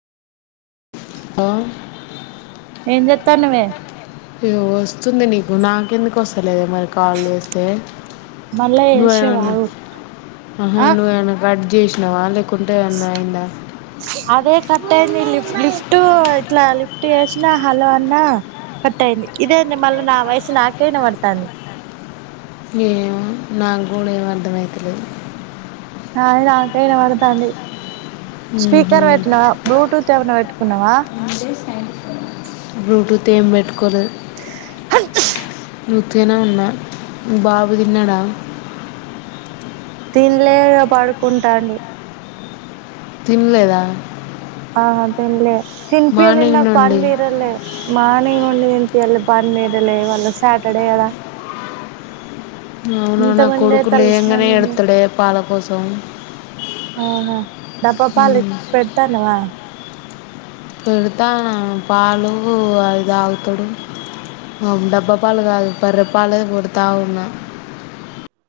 Hello ఏం జెత్తన్నవే యో వస్తుంది నీకు నాకెందుకు వస్ తేలేదు మరి కాల్ చేస్తే మళ్ళా చేసేవ్ నువ్వేమన్న ఆగు ఆ [unintelligible] చేసినవ లే కుంటే ఏమన్న అయిందా అదే కట్ అయింది లిఫ్ లిఫ్ట్ ఇట్లా లిఫ్ట్ చేసినా హలో అన్నా కట్ అయింది ఇదే అండి మళ్ళీ నా వయసు నాకె యినపడతంది ఏమో నాకు కూడా ఏం అర్థమవుతలేదు నాది నాకే ఇనబడతాంది మ్హూ. స్పీకర్ వెట్టిన బ్లూటూత్ ఏవైనా పెట్టుకున్నావా బ్లూటూత్ ఏం పెట్టుకోలేదు అ నే ఉత్తిగనే ఉన్నా బాబు తిన్నడా తిన్లే ఇగ పడుకుంటాండు తిన్లేదా ఆ తిన్లే తిన్పియలే నాకు పని నుండి తీరలే మార్నింగ్ ను నుండి తిన్పియలే పని తీరలే ఇవ్వాళ సాటర్డే కదా అవును ఇంత నా మందే కొడుకు లేయంగానే తలస్నానం చేసి ఎడుత్తడె పాల కోసం ఆహా డబ్బా పాలు పెడతాన్నవా పెడతాన పాలు అవి తాగుతడు డబ్బా పాలు కాదు బర్రె పాలు పెడతా ఉన్నా